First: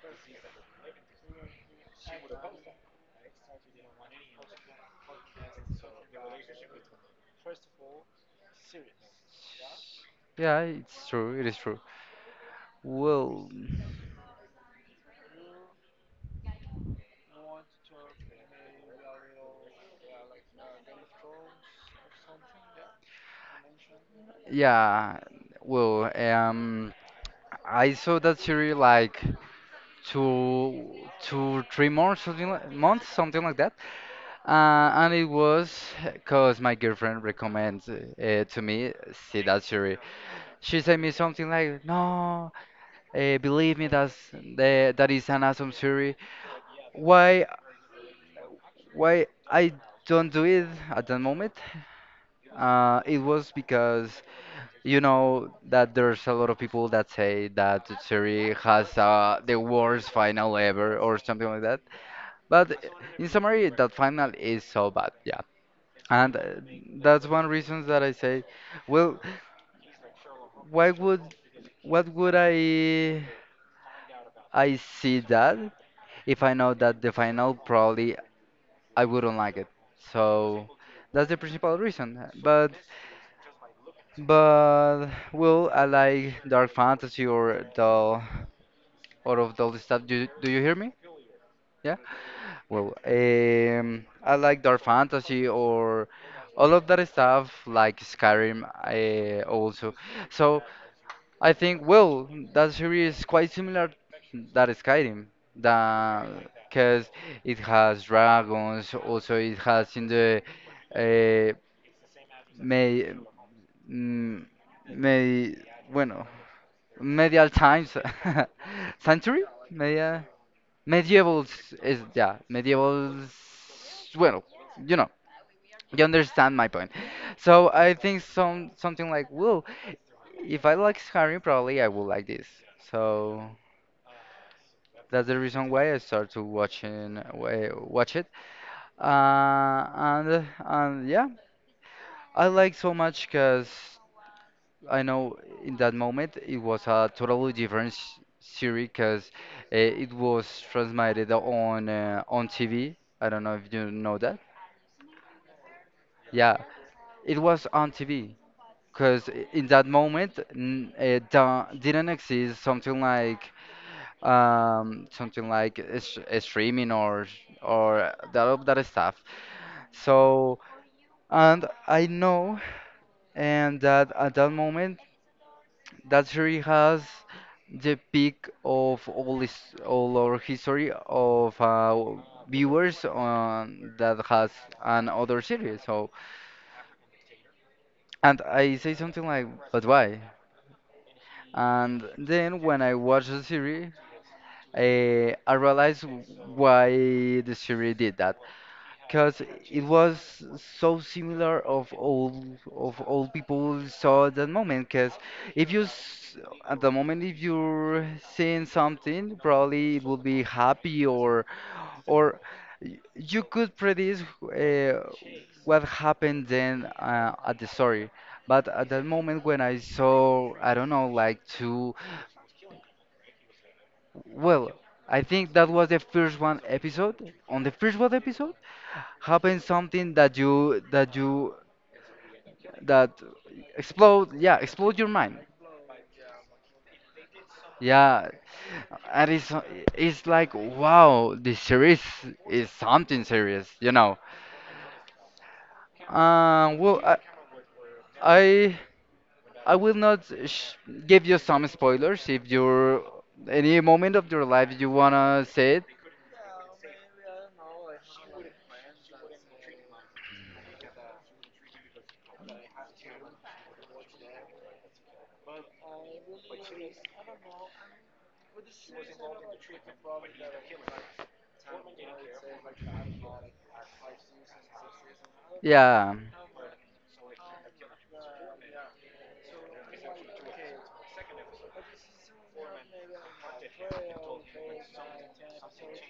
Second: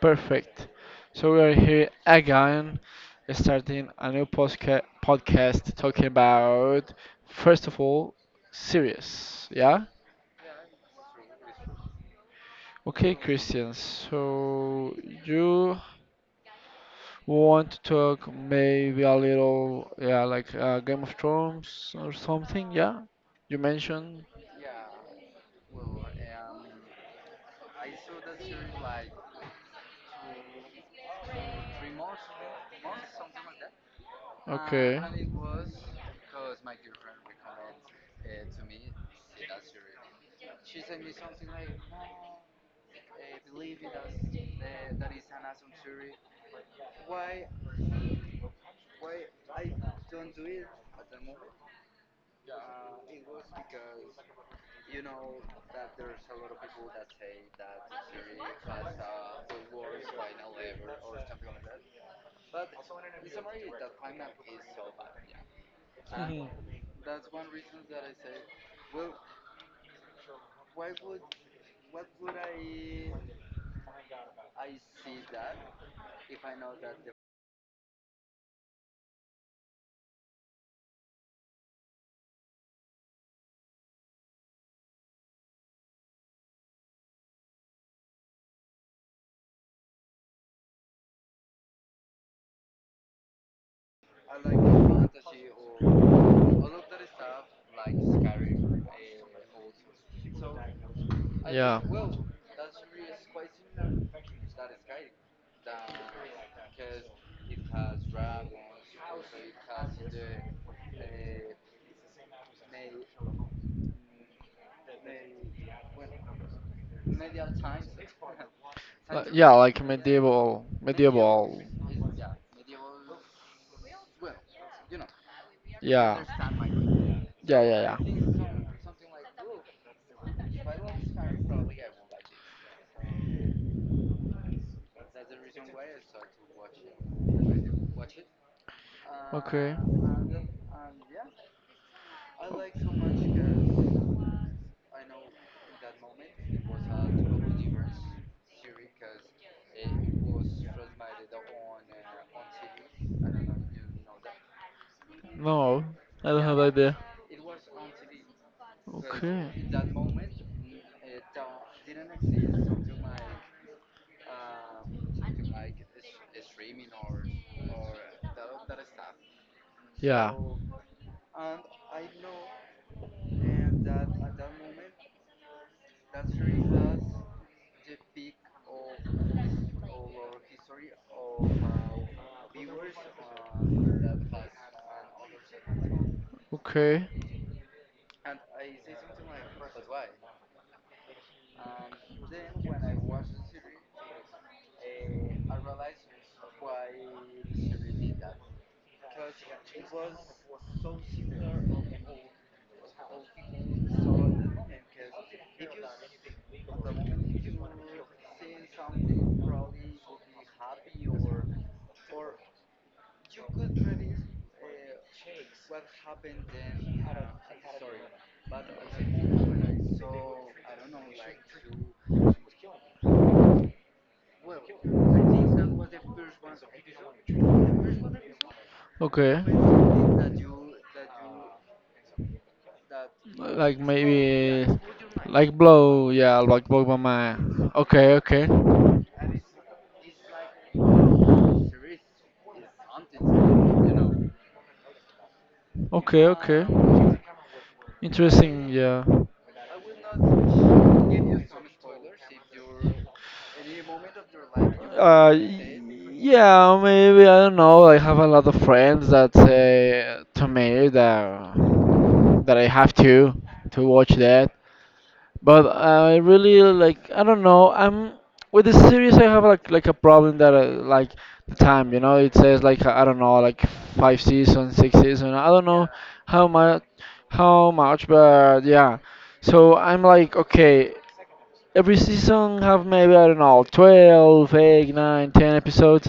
perfect. So we are here again, starting a new podcast talking about, first of all, series. Yeah? yeah, it's true. It is true. Okay, Well, Christian. So you want to talk maybe a little, yeah, like Game of Thrones or something? Yeah? You mentioned? yeah. Well, I saw that series like two, two, 3 months, something like, months, something like that. Okay. And it was because my girlfriend recommends to me see that series. She sent me something like, "No, believe me, that is an awesome series. Why, why I don't do it at that moment?" It was because. You know that there's a lot of people that say that Serie has the worst final ever or something like that. But in summary, that final is so bad, yeah. And Mhm. that's one reason that I say, well, why would what would I see that if I know that the final probably I wouldn't like it. So that's the principal reason. But well, I like dark fantasy or the out of all the stuff. Do you hear me? Yeah. Well, I like dark fantasy or all of that stuff, like Skyrim, also. So I think, well, that series is Yeah. quite similar that Skyrim, because it has dragons. Also, it has in the uh, may, mm, may, bueno, medieval times, century, Yeah, like media. medieval, Medievals medieval. is yeah, medievals. Well, you know, you Yeah, understand my point. yeah, So I yeah, think yeah. Something like, well, if I like Skyrim, probably I will like this. So that's the reason why I start to watching watch it. Okay. And yeah, I like so much because I know in that moment it was a totally different series because it was transmitted on TV. I don't know if you know that. No, I don't Yeah, have idea. it was on TV because Okay. in that moment it didn't exist something like a streaming or that of that stuff. Yeah. So and I know and that at that moment that series has the peak of all this all our history of viewers on that has another series. So Okay. and I say something like, but why? And then when I watched the series, I realized why the series did that, because it was so similar of all people saw at that moment. Because if you s- at the moment if you're seeing something, probably it would be happy or or you could predict uh, what happened then at the story. But at that moment when I saw, I don't know, like two. Well, I think that was the first one episode. On the first one episode, Okay. happened something that you that Like explode, yeah, maybe, explode your mind. like blow. Yeah, like blow my mind. Okay. Yeah, Okay. and it's like wow, this series is something serious, you know. Okay, okay. Well, I Interesting, I yeah. I will not sh give you some spoilers if you're any moment of your life you Uh, wanna say y- it. yeah, maybe I don't know. I have a lot of friends that say to me that I have to watch that. But I really like I don't know. I'm with the series, I have like a problem that like the time, you know. It says like I don't know, like five seasons, six seasons. I don't know Yeah. how much how much, but yeah. So I'm like, okay, every season have maybe I don't know 12, 8, 9, 10 episodes.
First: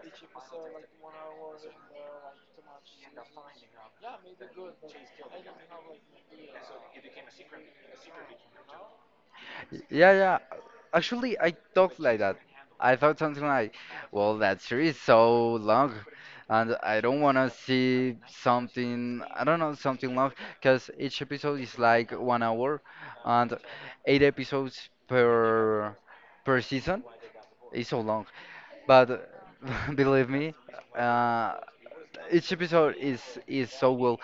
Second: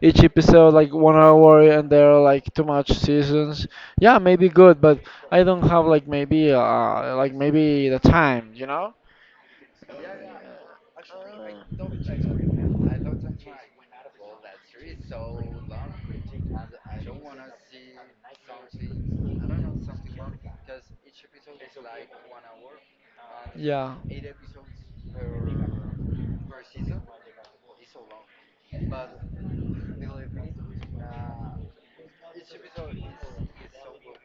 Each episode like 1 hour, and there are like too much seasons. Yeah, maybe good, but I don't have like maybe the time, you know? Yeah, yeah. Actually, I thought like that. I thought something like, well, that series so long, and I don't want to see something, I don't know, something long, because each episode is like 1 hour, and Yeah. eight episodes per season is so long. But believe me, uh, each episode is so well.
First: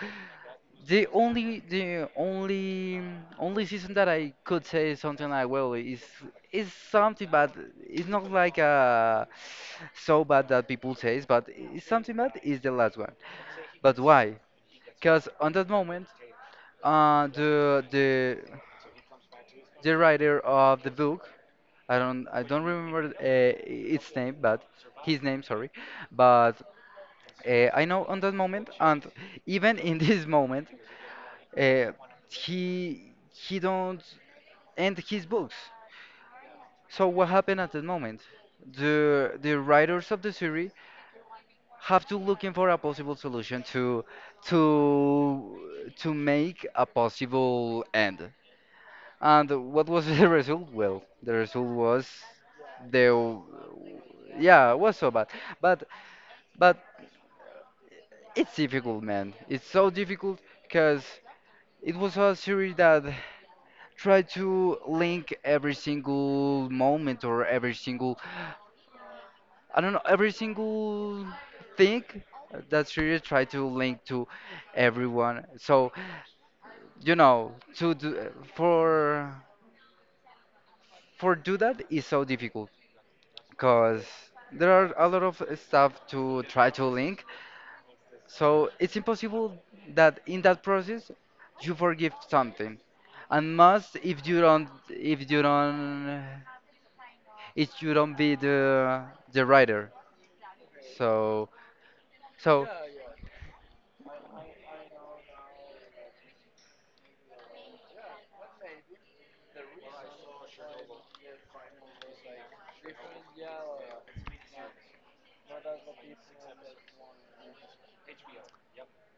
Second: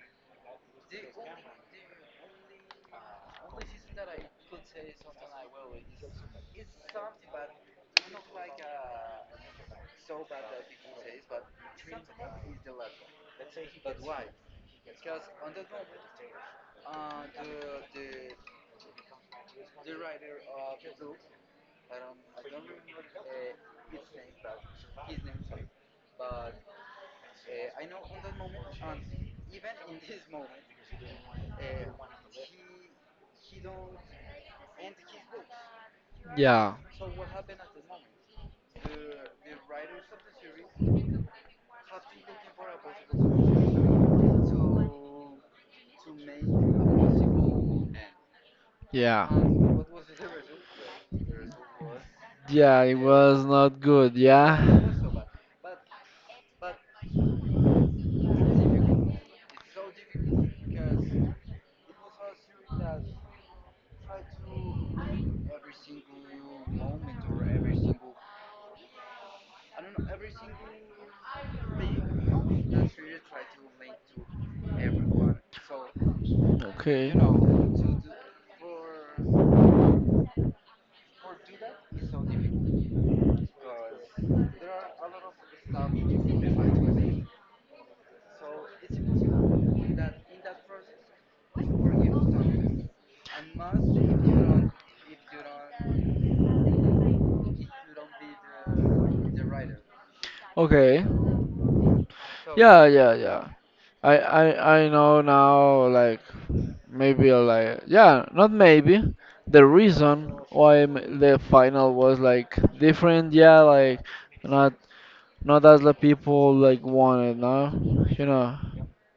The only season that I could say something like well is something bad. It's not like so bad that people says, but it's something bad is the last one. But why? Because on that moment, uh, the the the writer of the book, I don't remember its name, but his name, sorry, but I know on that moment, and even in this moment, uh, he don't. And his books. Yeah. So what happened at that Yeah. moment? The writers of the series have to looking for a possible solution to to make a possible end. And what was the result? Well, the result was Yeah, it the was not good. Yeah. yeah, it was so bad. But but it's difficult, man. It's so difficult because it was a series that tried to link every single moment or every single I don't know, every single thing that series try to link to everyone. So, Okay. you know, to do, for do that is so difficult because there are a lot of stuff to try to link. So it's impossible that in that process you forgive something. And must if you don't if you don't be the writer. Okay. So so Yeah, yeah, yeah. I know now, like, maybe, like, yeah, not maybe. The reason why the final was, like, different, yeah, like, not, not as the people, like, wanted, no? You know?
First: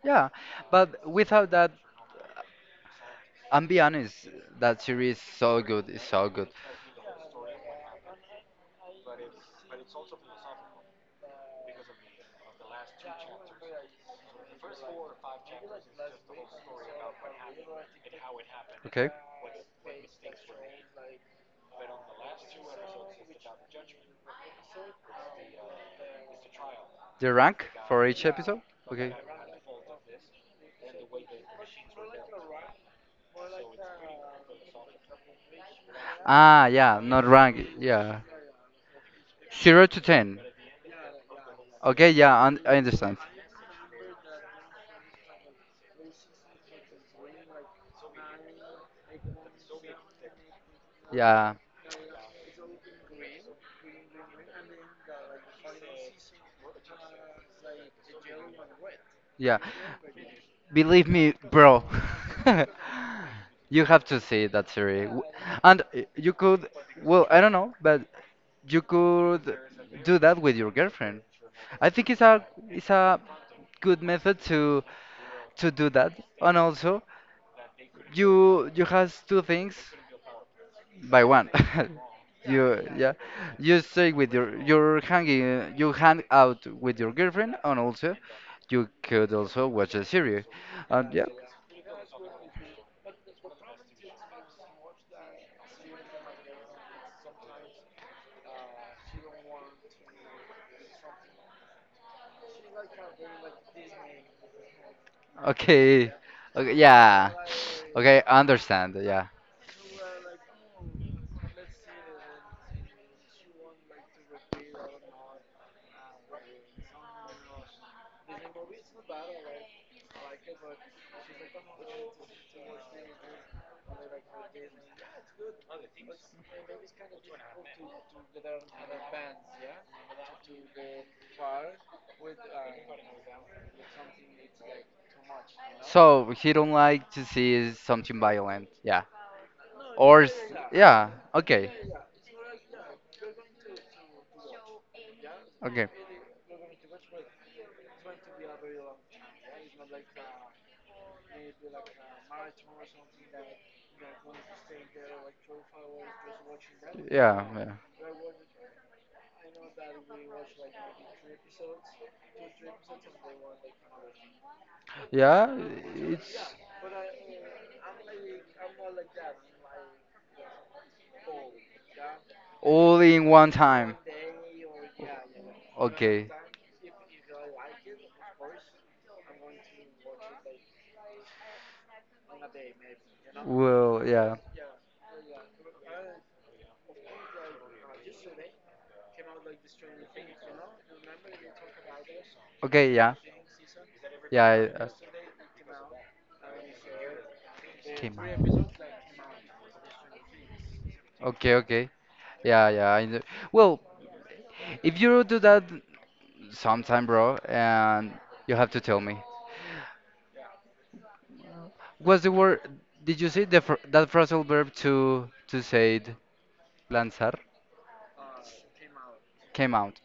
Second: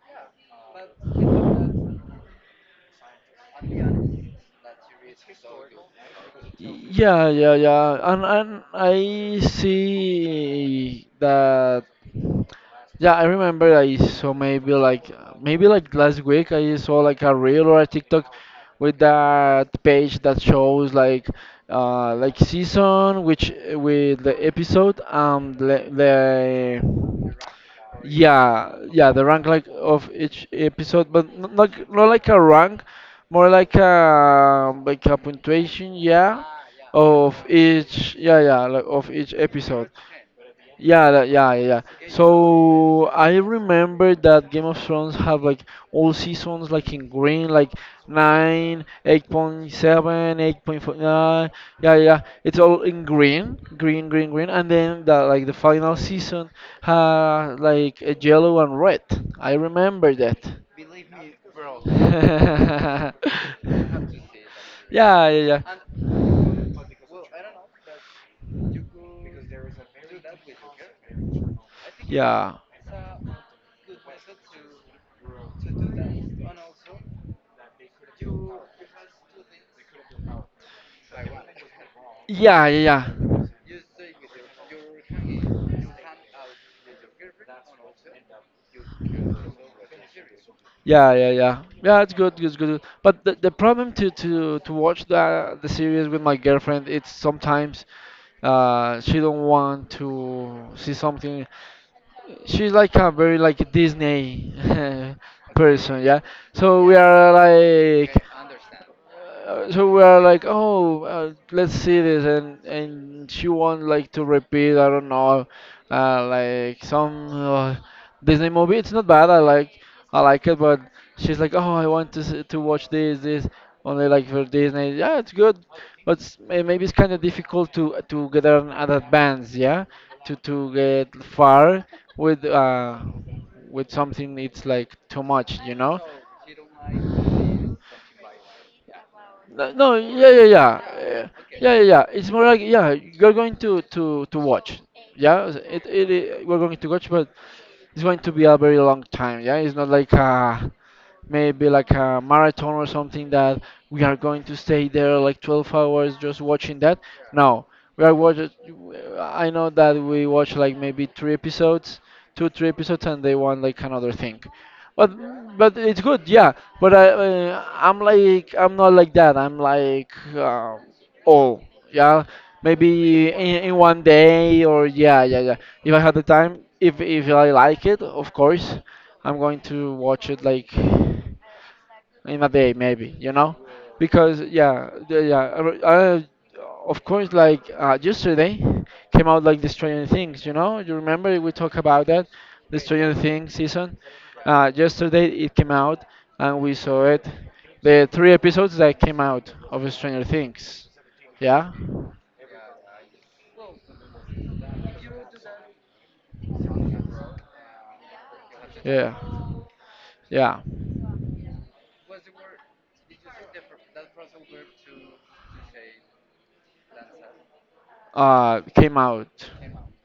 yeah, but without that and be honest, that series is so good, it's so good. Yeah, yeah, yeah. And I see that. Yeah, I remember I saw maybe like last week I saw like a reel or a TikTok with Okay, that page that shows like season which with the episode the the rank for each episode. yeah yeah Okay. the rank like of each episode, but not like a rank, more like a punctuation, yeah, Ah, yeah, not of rank. each Yeah, yeah yeah like of each zero episode to ten. yeah, yeah, yeah, yeah. Okay, yeah, I So understand. I remember that Game of Thrones have like all seasons like in green, like 9, 8.7, yeah, Yeah, yeah, yeah. It's all in green, green, green, green. And then the like the final season had like a yellow and red. I yeah. remember that. Believe me, bro. you have to see that series, Yeah, yeah, and you could. Well, I don't know, but yeah. you could do that with your girlfriend. I think Yeah, it's a good method to do that, and also you has two things by one. yeah, yeah, You yeah, yeah, you stay with your you're hanging you hang out with your girlfriend and also you could also watch a series. yeah, And yeah, yeah, yeah. Yeah, it's good, it's good. But the problem to watch the series with my girlfriend, it's sometimes she don't want to see something. She's like a very like Disney person, okay, yeah. okay So we are yeah, like okay I understand yeah. Oh, let's see this, and she want like to repeat, I don't know, like some Disney movie. It's not bad. I like it, but she's like, oh, I want to to watch this only like for Disney. Yeah, it's good, but maybe it's kind of difficult to get an advance, yeah, to get far with with something. It's like too much, you know. So he don't like to see something violent, yeah. No, no, Or yeah, yeah, yeah, yeah, yeah, okay. okay, Yeah, yeah, yeah. It's more like yeah, you're going to to watch. Yeah, okay. We're going to watch, but it's going to be a very long time. Yeah, it's not like maybe like a marathon or something that we are going to stay there like 12 hours just watching that. Yeah, No, yeah. we are watching. I know that we watch like maybe three episodes, 2, 3 episodes, and they want like another thing, but Yeah, it's good, it's yeah. But I'm like I'm not like that. I'm like all, yeah, all in maybe one in time. one day, or yeah yeah yeah, if I had the Okay. time, if I like it, of course I'm going to watch it like in a day maybe, you know. Well, yeah. Because yeah yeah, of course like yesterday came out like the Stranger Things. You know you remember we talked about that, the Okay, Stranger yeah. Things season. Yeah. Yesterday it came out, and we saw it, the Came three out. episodes that came out of Stranger Things. Okay, Yeah okay. Yeah, yeah. I know. Well, if you do that sometime, bro, and you have to tell yeah me. yeah, What's the word? Did you see the fr that phrasal verb to say it, lanzar came out, came out?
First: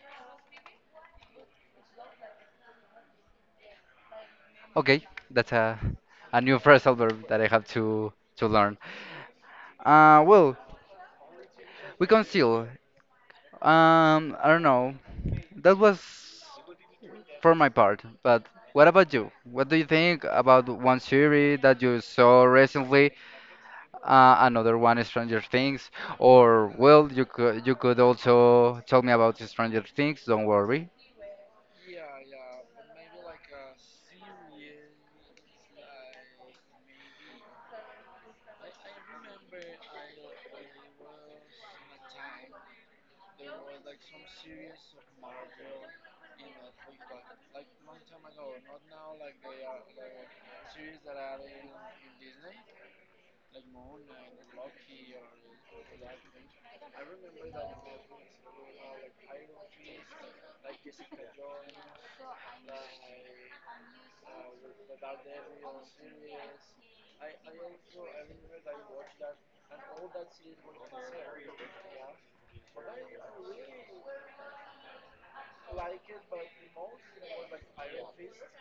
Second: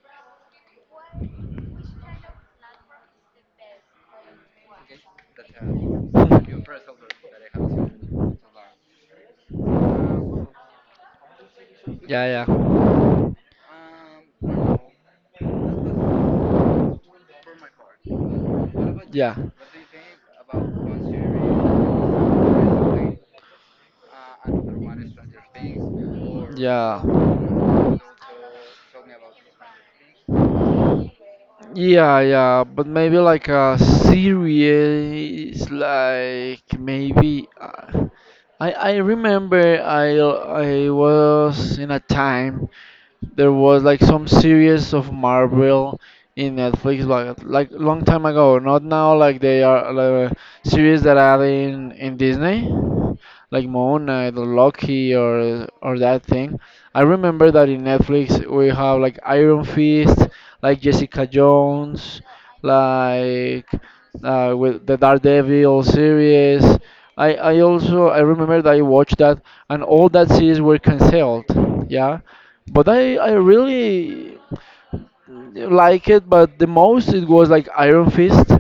Okay, that's a new phrasal verb that I have to learn. Well, we can yeah still. yeah. I don't know. That was for my part, but what about you? Yeah. What do you think about one series that you saw recently? Another one, Stranger Things, or Yeah. well, you could also tell me about Stranger Things. Don't worry. Yeah, yeah, but maybe like a series, like maybe I remember I was in a time there was like some series of Marvel in Netflix, but like long time ago. Not now, like they are like series that are in Disney, like Moon Knight or Loki or that thing. I remember that in Netflix we have like Iron Fist, like Jessica Jones, like with the Daredevil series. I also I remember that I watched that, and all that series were cancelled. Yeah, but I really like it, but the most it was like Iron Fist.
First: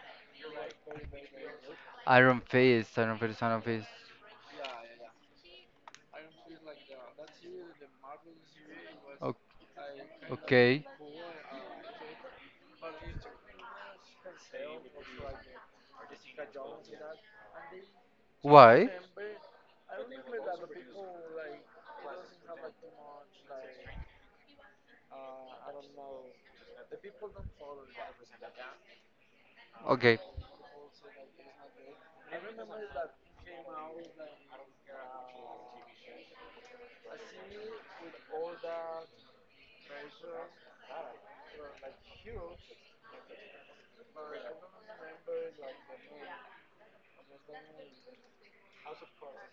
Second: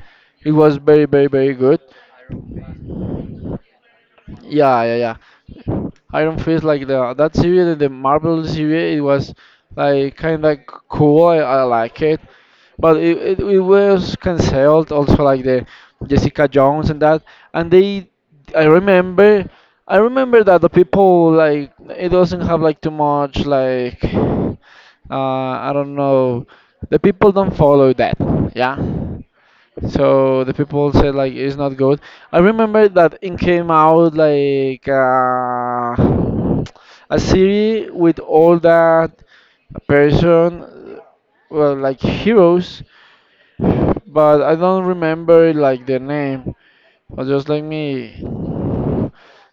It was very, very, very good. Iron Fist, Iron Fist, Iron Fist. Yeah, yeah, yeah. Iron Fist, like the that series, the Marvel series, it was O- like kind of Okay. cool. I like it. But it was cancelled also, like the Jessica Jones and that. And they, I Why? remember, I remember that the people like it doesn't have like too much like I don't know, the people don't follow that, yeah. Okay. So the people said like it's not good. I remember that it came out like a series with all that person, well, like heroes, but I don't remember like the name. But just like me,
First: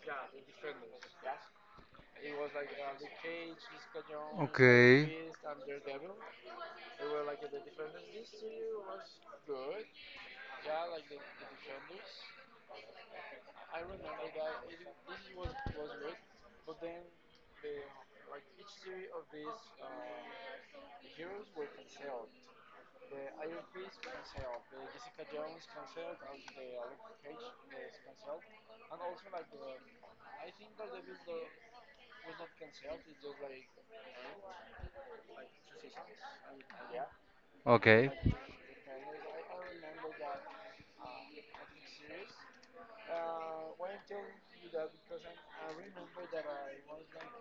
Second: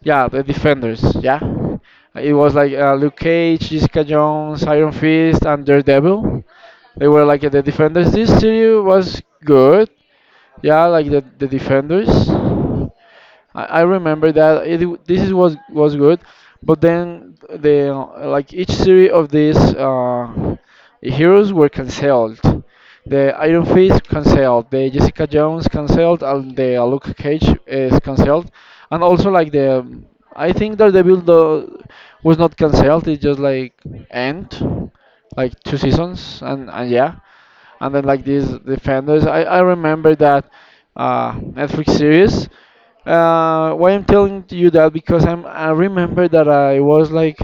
yeah, the Defenders, yeah. It was like Luke Cage, Jessica Jones, Iron Okay. Fist, and Daredevil. They were like the Defenders. This series was good, yeah, like the Defenders. I remember that this is was good, but then the like each series of these heroes were cancelled. The Iron Fist cancelled, the Jessica Jones cancelled, and the Luke Cage is cancelled, and also like the I think Daredevil though was not cancelled. It just like end, like two seasons, and yeah, and then Okay. like these Defenders. I remember that Netflix series. Why I'm telling you that? Because I remember that I was like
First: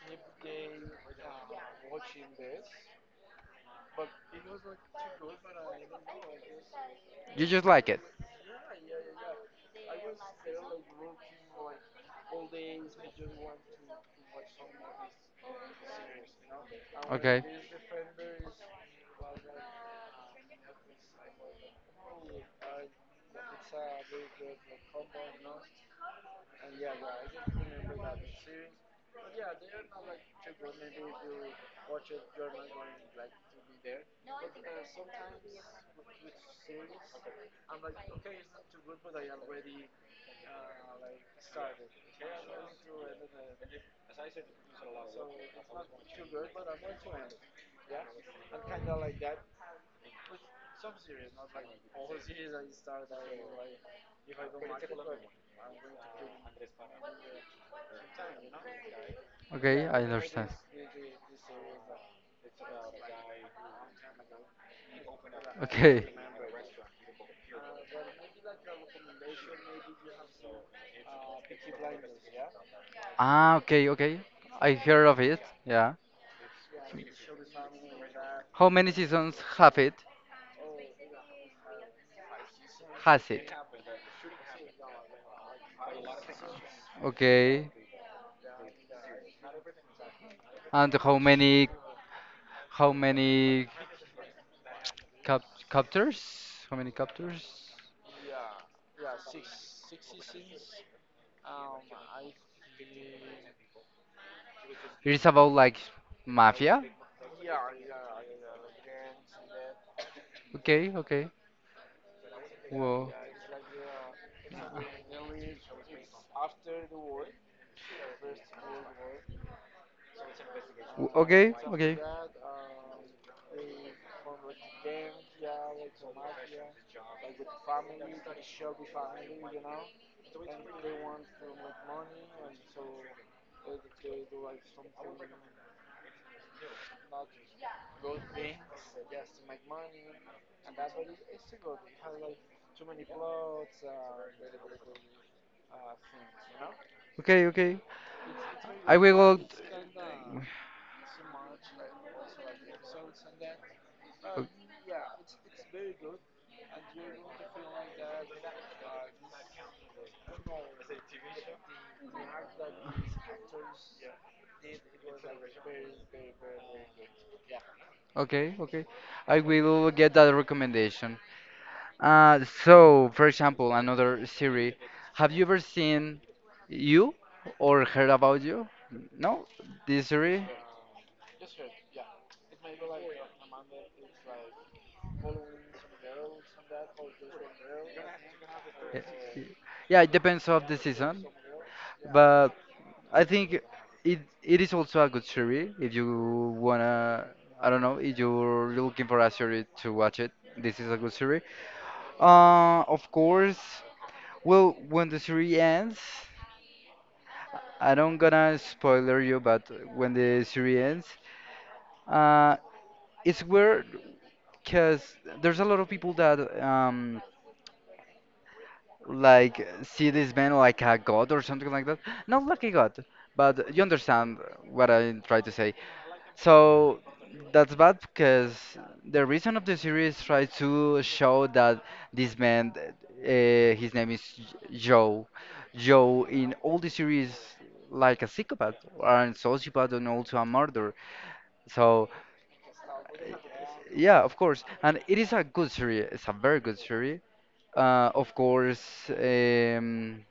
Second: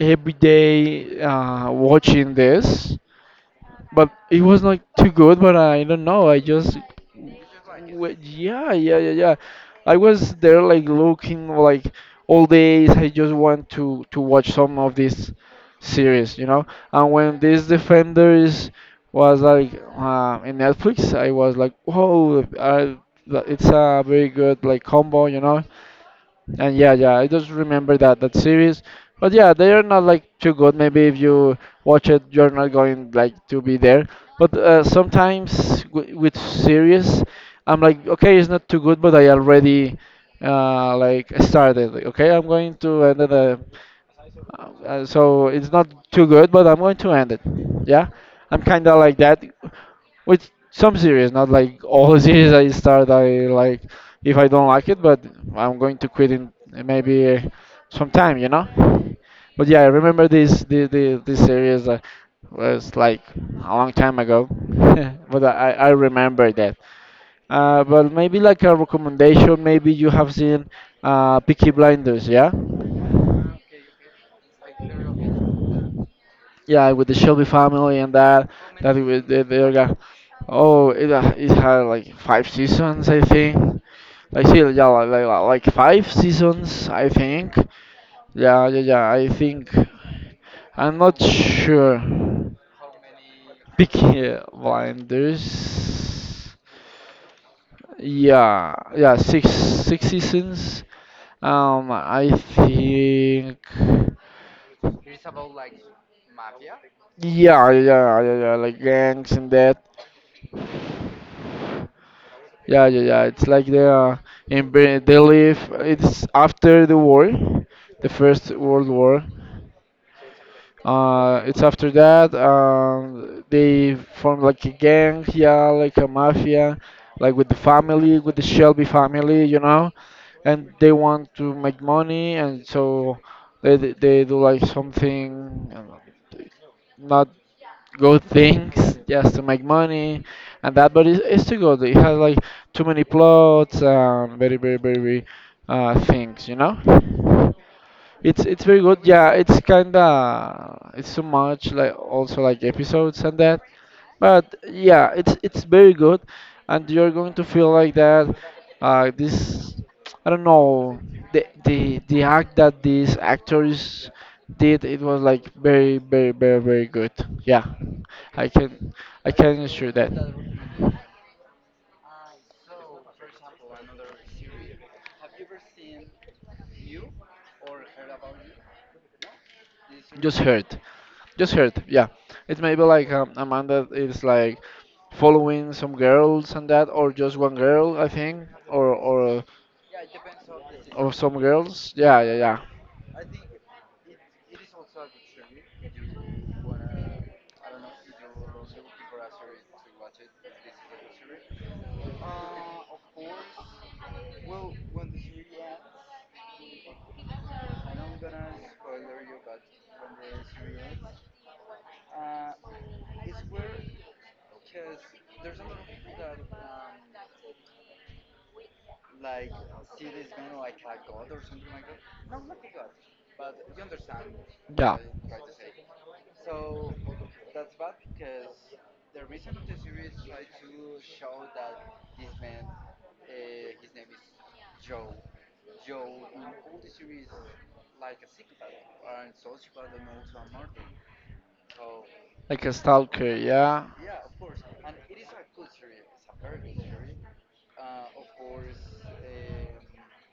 every day watching this, but it was not too good. But I don't know. I just, You just like it. Yeah, yeah, yeah, yeah. I was there like looking like all days. I just want to watch some of this series, you know. And when Okay. this Defenders was like in Netflix, I was like, whoa, I, it's a very good like combo, you know. And yeah, yeah, I just remember that that series. But yeah, they are not like too good. Maybe if you watch it, you're not going like to be there. But sometimes with series, I'm like, okay, it's not too good, but I already like started. Like, okay, I'm going to end it. So it's not too good, but I'm going to end it. Yeah, I'm kind of like that. With some series, not like all series I start, I like if I don't like it, but I'm going to quit in maybe some time, you know. But yeah, Okay, I I remember understand. this the this series that was like a long time ago, but I Okay. remember that. But maybe like a recommendation, maybe you have seen Peaky Blinders, yeah? Ah, okay, okay. I heard of it. Yeah. Yeah, with the Shelby family and that, How many that with seasons the other have it? guy. Oh, it had like five seasons, I Has it? think. I see, yeah, like, like five seasons, I think. Okay. Yeah, yeah, yeah, I think. And I'm how not many sure. how many Peaky cap captors? Blinders. How many captors? Yeah, yeah, six, six seasons. I think. It is about like mafia? Yeah, yeah, yeah, yeah, yeah, like gangs and that. Okay, okay. Yeah, yeah, Whoa. yeah. It's like they are in they live. It's after the war, the First World War. Okay, It's after okay. that they form like a gang, yeah, like a mafia, like with the family, with the Shelby family, you know, and they want to make money, and so they they do like something not good things just to make money and that, but it's too good. It has like too many plots and very very very things, you know. Okay, okay. It's very I good. will Yeah, go it's kinda it's so much like also like episodes and that. o- But yeah, it's very good, and you're going to feel like that. This I don't know the act that these actors did. It was like very very very very good. Yeah, I okay, okay. can I I can will assure that. get that recommendation. So, for example, another series. Have you ever seen You or heard about You? No, this Just series. hurt, yeah, it's maybe like a man that is like following some girls and that, or just one girl I think, Yeah, yeah, it depends of the or season, some girls, yeah yeah but yeah, I think it is also a good series if you wanna. I don't know if you're looking for a series to watch it. This is a good series. Of course. Well, when the series ends. I don't gonna spoiler you, but when the series ends, uh, it's weird because there's a lot of people that like see this man like a god or something like that. Not like a god, but you understand what yeah, I try to say. So that's bad because the reason of the series try to show that this man, his name is Joe. Joe in all the series like a psychopath or a sociopath and also a murderer. So like a stalker, yeah. yeah, of course, and it is a good series. It's a very good series. Of course, um,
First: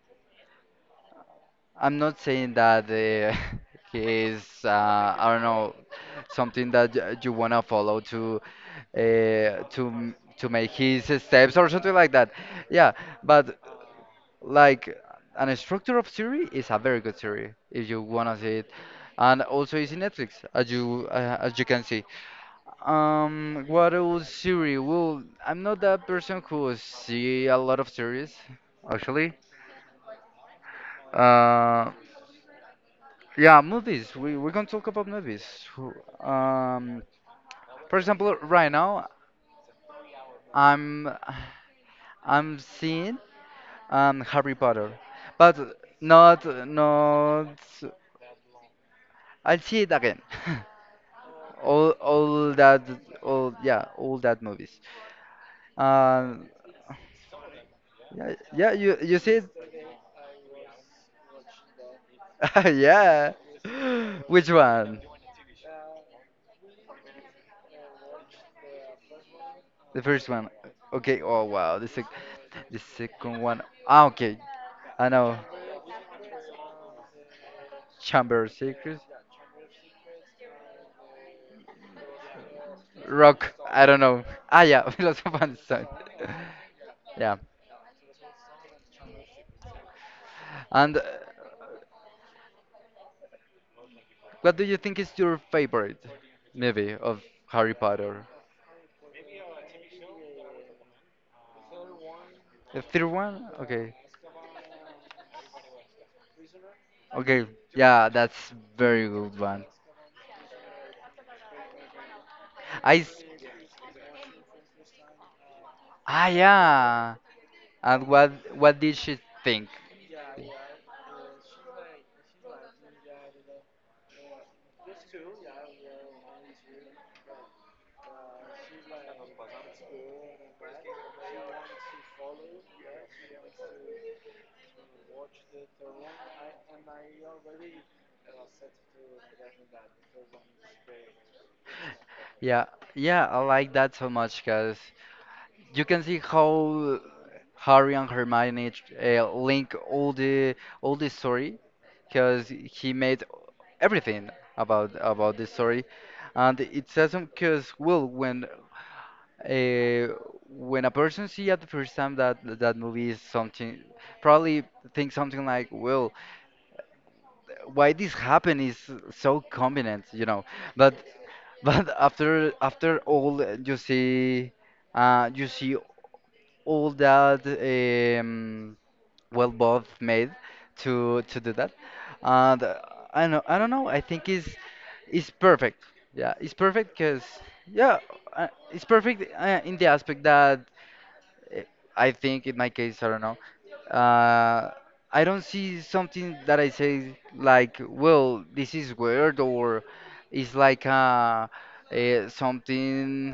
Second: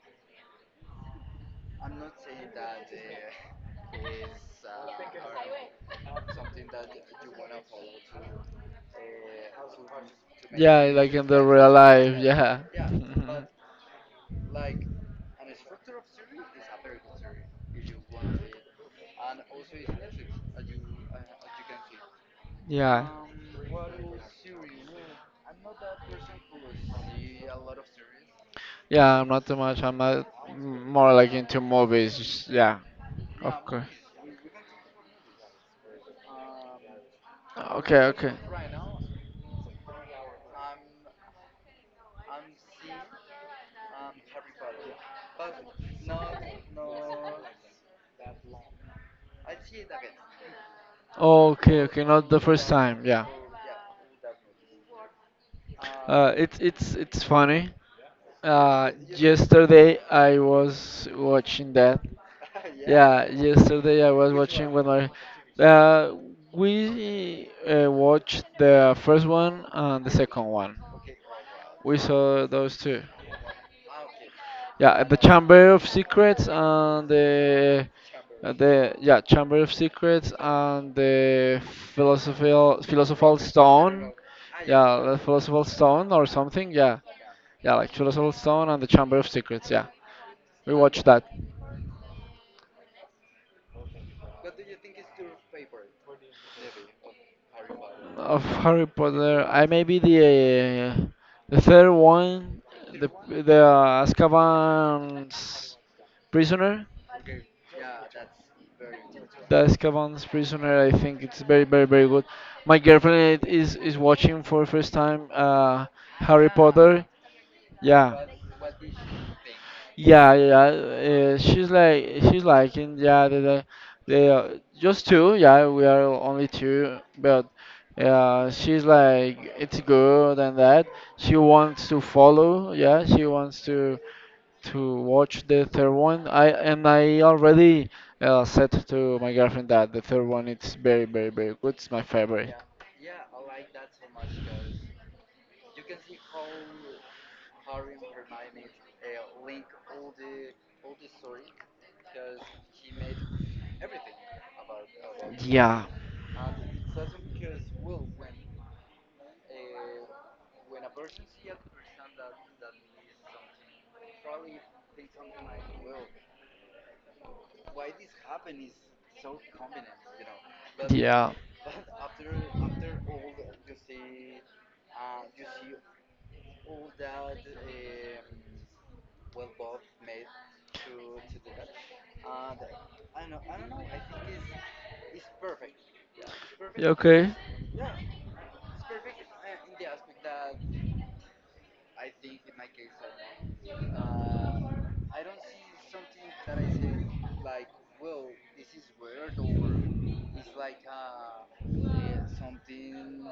I'm not saying that he is. I don't know something that you wanna follow uh, to to make Yeah, his like in the steps or real something like life, that. yeah. Yeah, Mhm. but like an structure of series is a very good series if you wanna see it, and also it's in Netflix as you can see. Yeah. What old series? Well, I'm not that person who see a lot of series, Yeah, I'm actually. not too much. I'm not more like into Uh, movies. Just— yeah, yeah, okay. movies. We can talk about movies. Who- Um, Okay, for okay. example, right now I'm I'm seeing Harry Potter, but not. I'll see it again. Okay, all okay. Not the all first that time. Yeah. all yeah all that movies. Uh, It's funny. yeah you see it Yesterday I was watching that. Yeah, yeah. yesterday I was Which watching with one? my. Uh, we watched the first one The and the first second one. one. Okay. Oh wow. We saw those The two. second one. Ah, okay. Yeah, I the know. Chamber of Secrets and the Chamber of Secrets. Chamber of Secrets and the philosophical Rock. I don't stone. know. Ah, yeah. Yeah, the Philosopher and philosophical Stone. stone or something. Yeah, Yeah. yeah, like Philosopher's Stone and the Chamber of Secrets. Yeah, we And watched that. what do you think is your favorite movie of Harry Potter? Of Harry Potter, I may be uh, the third one, The third the one? the Okay. uh, Azkaban's prisoner. Okay. Yeah, that's very good one. The Azkaban's prisoner. I think it's very very good. My I s- girlfriend is watching for first time Ah, Harry Potter, yeah. And yeah. What did she think? Yeah, yeah, yeah. She's like she's liking yeah the just two. Yeah, we are only two, but she's like it's good and that she wants to follow. Yeah, she wants to watch the third one. I and I already said to my girlfriend that the third one it's very very good. It's my favorite. Yeah, yeah, I like that so much because you can see how Harry and Hermione link all the story because he made everything about the story, Yeah, and it's awesome because well uh, when a person see at the first time that movie is something probably think something like well why this happened is so convenient, you know. But but after all, you see all that well both made to do that. And I don't know. I think it's perfect. Yeah, it's perfect because okay. yeah, it's perfect in the aspect that eh, I think in my case, I don't know. Uh, I don't see something that I say like, well, this is weird or it's like something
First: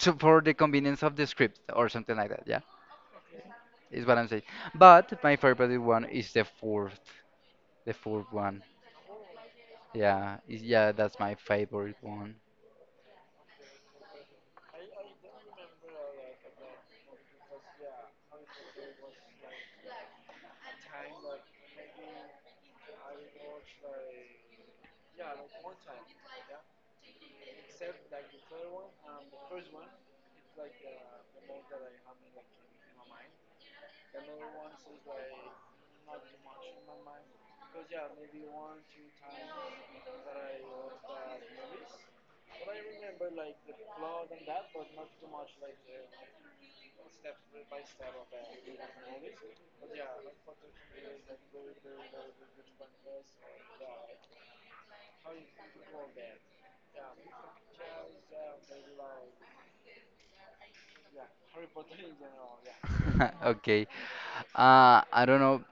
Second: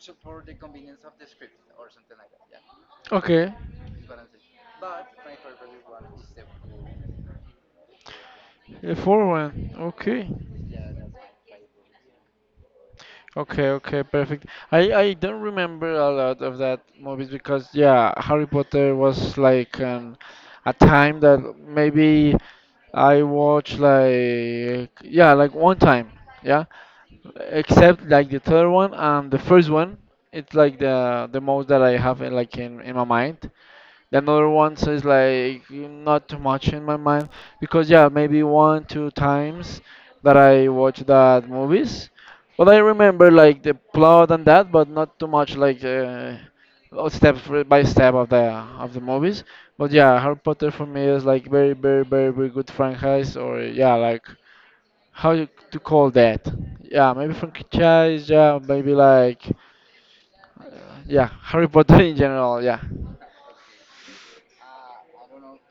for the convenience of the script or something like that. Yeah, Okay. is what I'm saying. But my favorite one is the fourth one. The four one. Okay. Yeah, that's my favorite one. Okay, okay, perfect. I don't remember a lot of that movies because yeah, Harry Potter was like an a time that maybe I watched like yeah, like one time, yeah. Except like the third one and the first one, it's like the most that I have in, like in my mind. The other ones is like not too much in my mind because yeah, maybe one two times that I watch that movies, but I remember like the plot and that, but not too much like step by step of the movies. But yeah, Harry Potter for me is like very very very good franchise or yeah like how you to call that? Yeah, maybe franchise. Yeah, maybe like yeah Harry Potter in general. Yeah. Okay. I don't know.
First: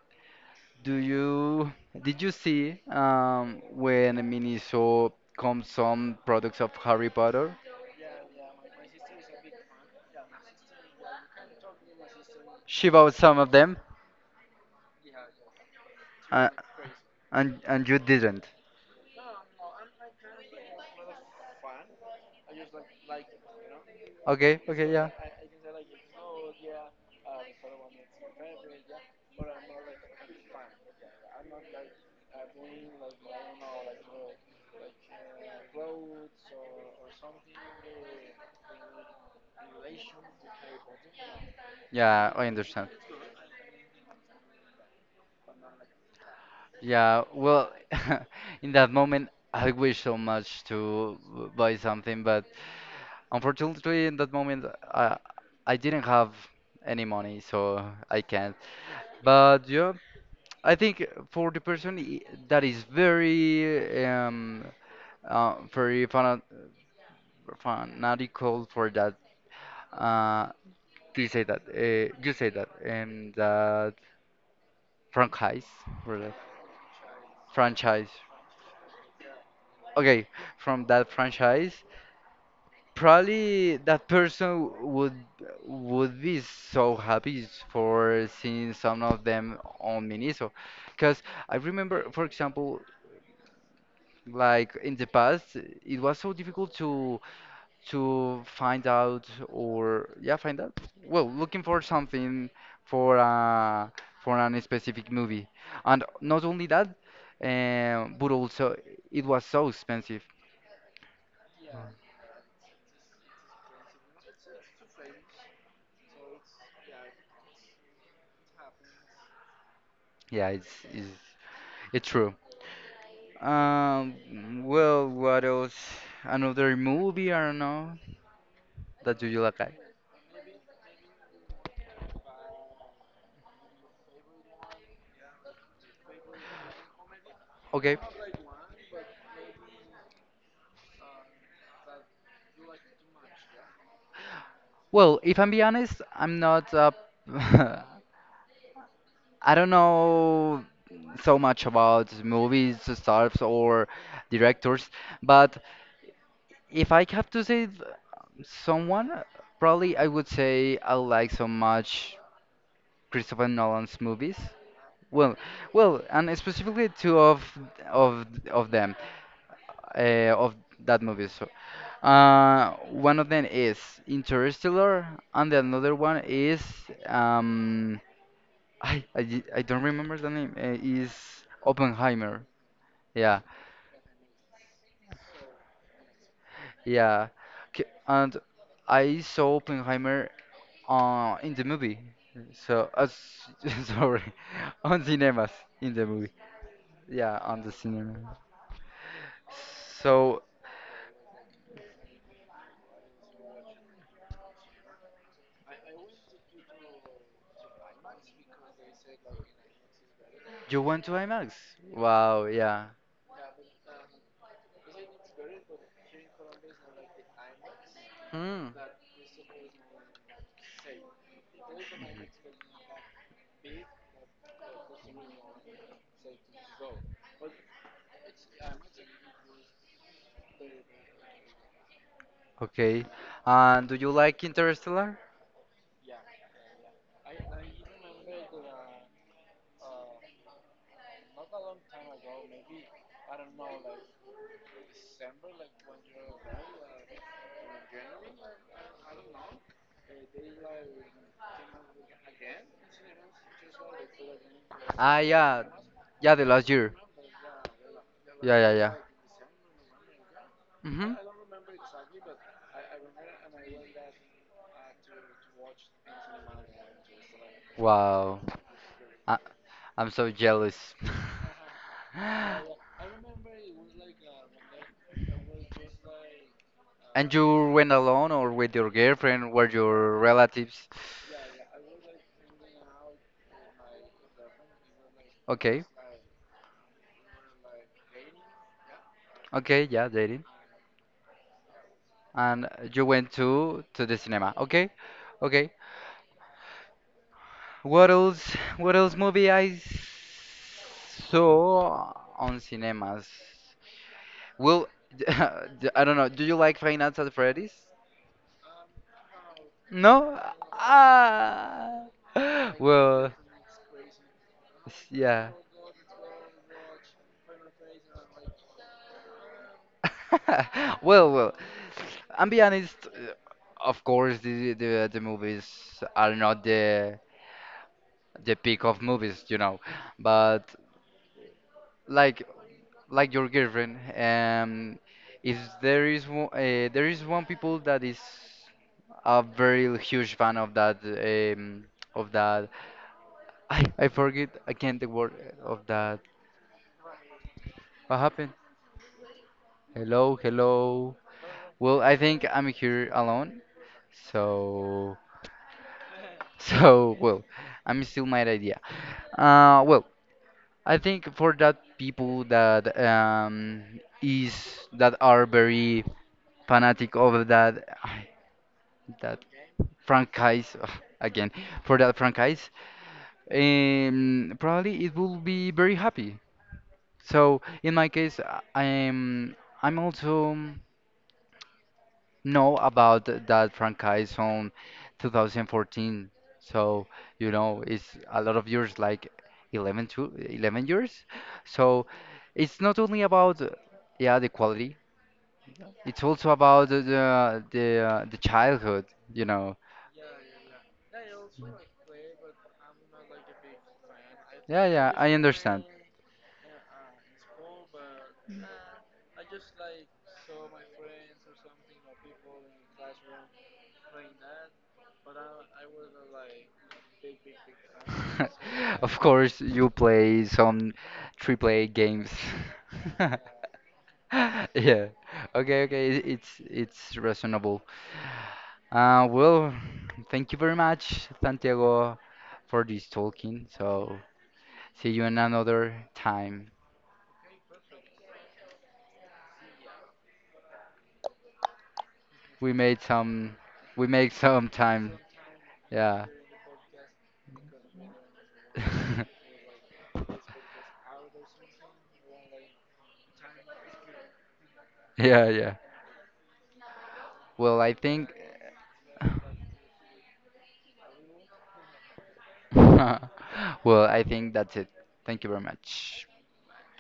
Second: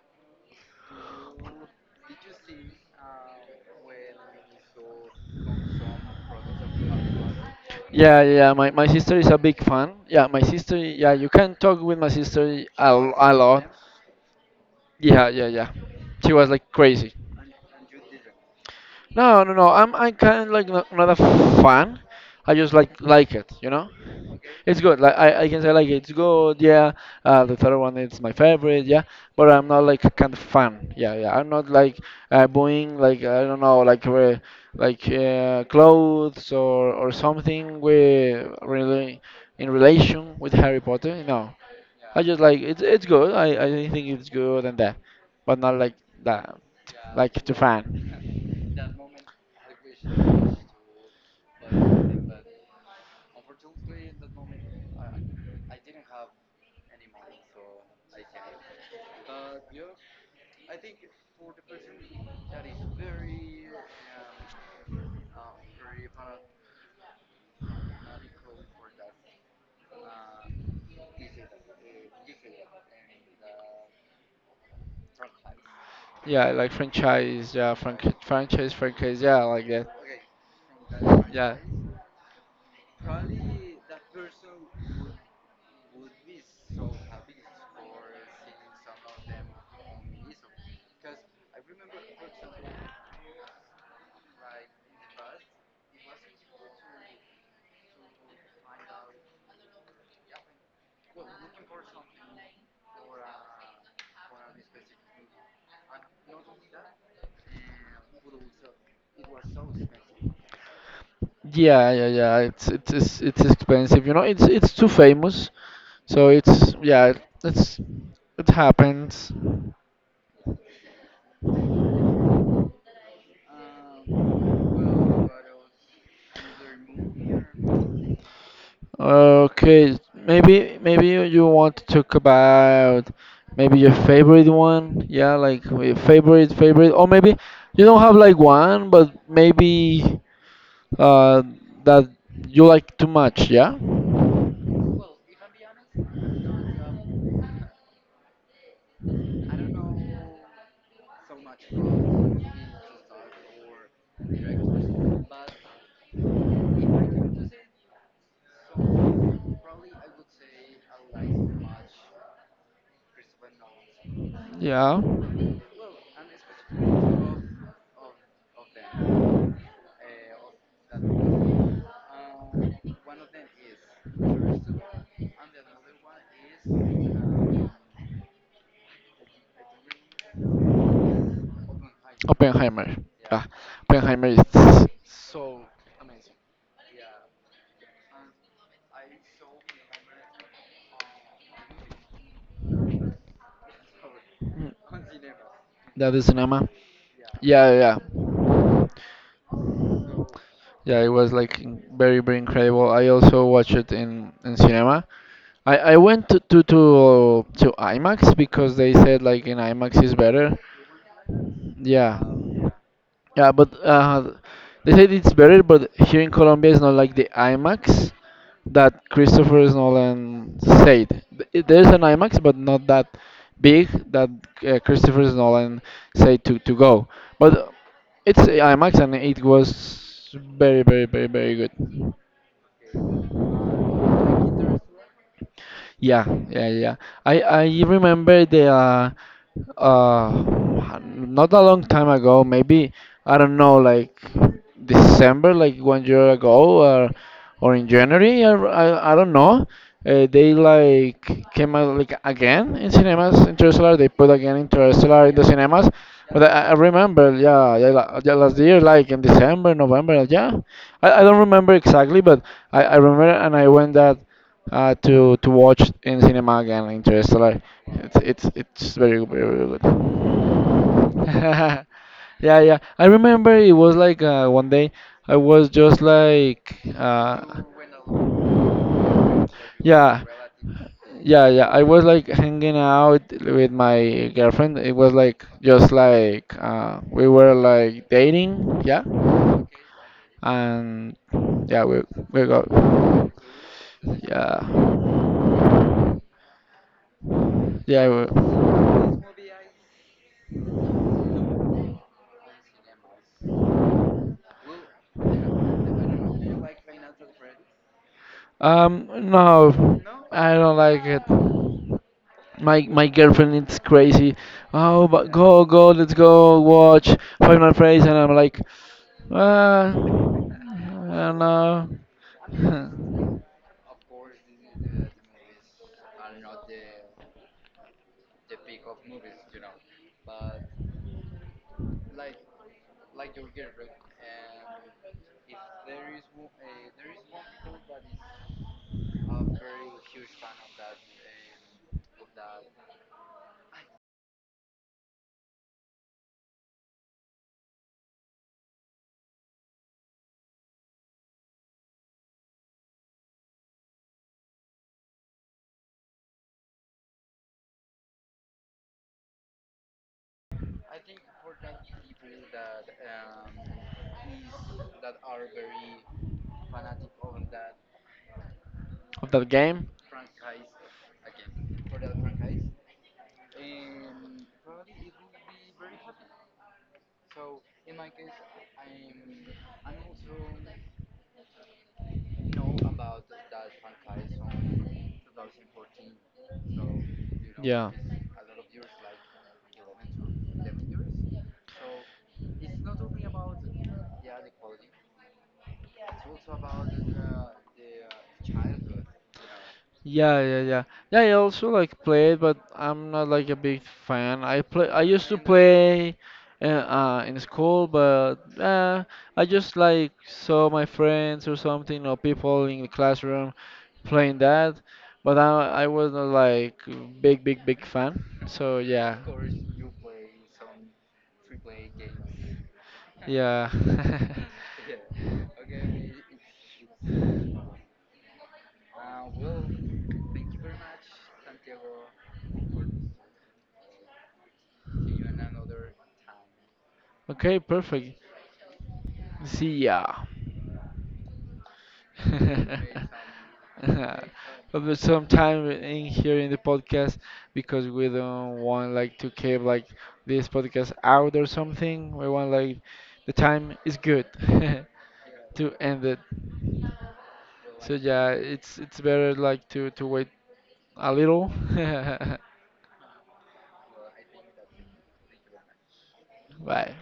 Do you did you see when Miniso comes some products of Harry Potter? Yeah, yeah, yeah. My sister is a big fan. Yeah, my sister, yeah, you can talk with my sister She bought a some of lot. them, Yeah, yeah, yeah. She uh, was like crazy. and you didn't. No, no, no. I kind of like not a fan. I just like it, you know. Okay, It's okay, good. yeah, Like I can say like it's good. Yeah. The third one is my favorite. Yeah. But I'm not like kind of fan. Yeah. Yeah. I'm not like buying like I don't know like clothes or something with really in relation with Harry Potter. No. I yeah, just I like understand. it's good. I think it's good and that, but not like that. Yeah, Like to well, fan. in that moment, I wish so much to buy something, but unfortunately, in that moment, I I didn't have any money, so I can't. But yeah, I think for the person that is very very fanatical for that, uh, do you say that? You say that and that franchise, for that Yeah. Like franchise. Yeah. Frank franchise. franchise franchise. Yeah. Like that. Okay, from that Yeah. franchise, probably that person would be so happy for seeing some of them on Miniso, because I remember, for example, like in the past, it was so difficult to find out or yeah find out well looking for something for uh for an specific movie, and not only that but also it was so expensive. Yeah, yeah, yeah. It's it's expensive. You know, it's too famous. So it's yeah, it's it happens. Yeah, it's true. um well, what else, another movie, I don't know, that do you like? Okay, maybe you want to talk about maybe your favorite one. Yeah, like your favorite, or maybe you Okay, don't have like one, but maybe uh that you like too much. Yeah, well, if I'm be honest, I'm not a, I don't know so much about movies, stars, or directors, but if I have to say someone, probably I would say I like so much Christopher Nolan's movies. yeah. Well, well, and specifically two of them, of that movie. So, one of them is Interstellar, and the another one is um, I don't remember the name. Is Oppenheimer. Oppenheimer. Yeah, Yeah, Oppenheimer is yeah. And I saw Oppenheimer in the movie. So, sorry, on cinemas in the that is movie. cinema. Yeah, on Yeah, the yeah. cinema. Yeah, So, yeah, it was like very, very incredible. I also watched it in cinema. I went to IMAX because they said like in IMAX is better. you went to IMAX? Yeah. Wow, yeah. Yeah, but they said it's better, but here in Colombia it's not like the IMAX Hmm. that Christopher Nolan said. There's an IMAX, but not that big that Christopher Nolan said to go. But it's a IMAX and it was very, very, very, very good. Okay. And do you like Interstellar? Yeah, yeah, yeah. I remember the uh, not a long time ago, maybe I don't know, like December, like 1 year ago, or in January, or I don't know. They like came out like again in cinemas Interstellar. They put again Ah, Interstellar in the yeah. cinemas, Yeah, but the last I year. remember, yeah, yeah, last Yeah, yeah, year, yeah. like in December, November, yeah. Hmm. I don't remember exactly, but I remember and I went that to watch in cinema again. Interstellar. It's Wow, it's very good, I very very I'm so good. jealous. Yeah, yeah. I remember it was like one day I was just like And you went alone or with your girlfriend or your yeah. relatives? Yeah, yeah. I was like hanging out with my girlfriend. It was like Okay, just like we were like dating, yeah. okay, yeah, dating. And yeah, we got And you went to the cinema. yeah. Okay, okay. Yeah. I What else? will. What else movie saw on cinemas? Well, I don't know. Do you like Five Nights at Freddy's? No, No? I don't like it. Ah. My Well, girlfriend is crazy. Oh, but yeah. Go, let's go watch Final Phrase, and I'm like, I Well, don't well, know I'm be honest. Of course, the movies are not the peak of movies, you know. But like like your girlfriend, um, if there is one, there is one people that is a very huge fan of that of that. I forget. I can't the word of that. What happened? Hello, hello. Well, I think I'm here alone, so. So, well, I'm still my idea. Well, I think for that people that is that are very fanatic of that of that that game. franchise again for that franchise, probably it will be very happy. So in my case, I'm also. Know about that franchise on 2014. So, you know, Yeah. it's a lot of years, like 11 to 11 years. So, it's not only about, yeah, the quality. It's also about the childhood, you know. Yeah, yeah, yeah. Yeah, I also like play it, but I'm not like a big fan. I Yeah, play. I yeah, used I to understand. play in school, but I just like saw my friends or something or people in the classroom playing that. But I was not like big fan. So yeah, Of course, you play some triple A games. yeah. Yeah. Okay, okay. It's reasonable. Well, thank you very much, Santiago, for this talking. So see you in another time. Okay, perfect. See ya. We made some we make some But there's time. some time in Yeah. here in the podcast because we don't want like to keep like this podcast out or something. We want like the time is good Yeah, to yeah. end it. Well, So I yeah, think it's better like to wait a little. well, I think that's it. Thank you very much. Bye.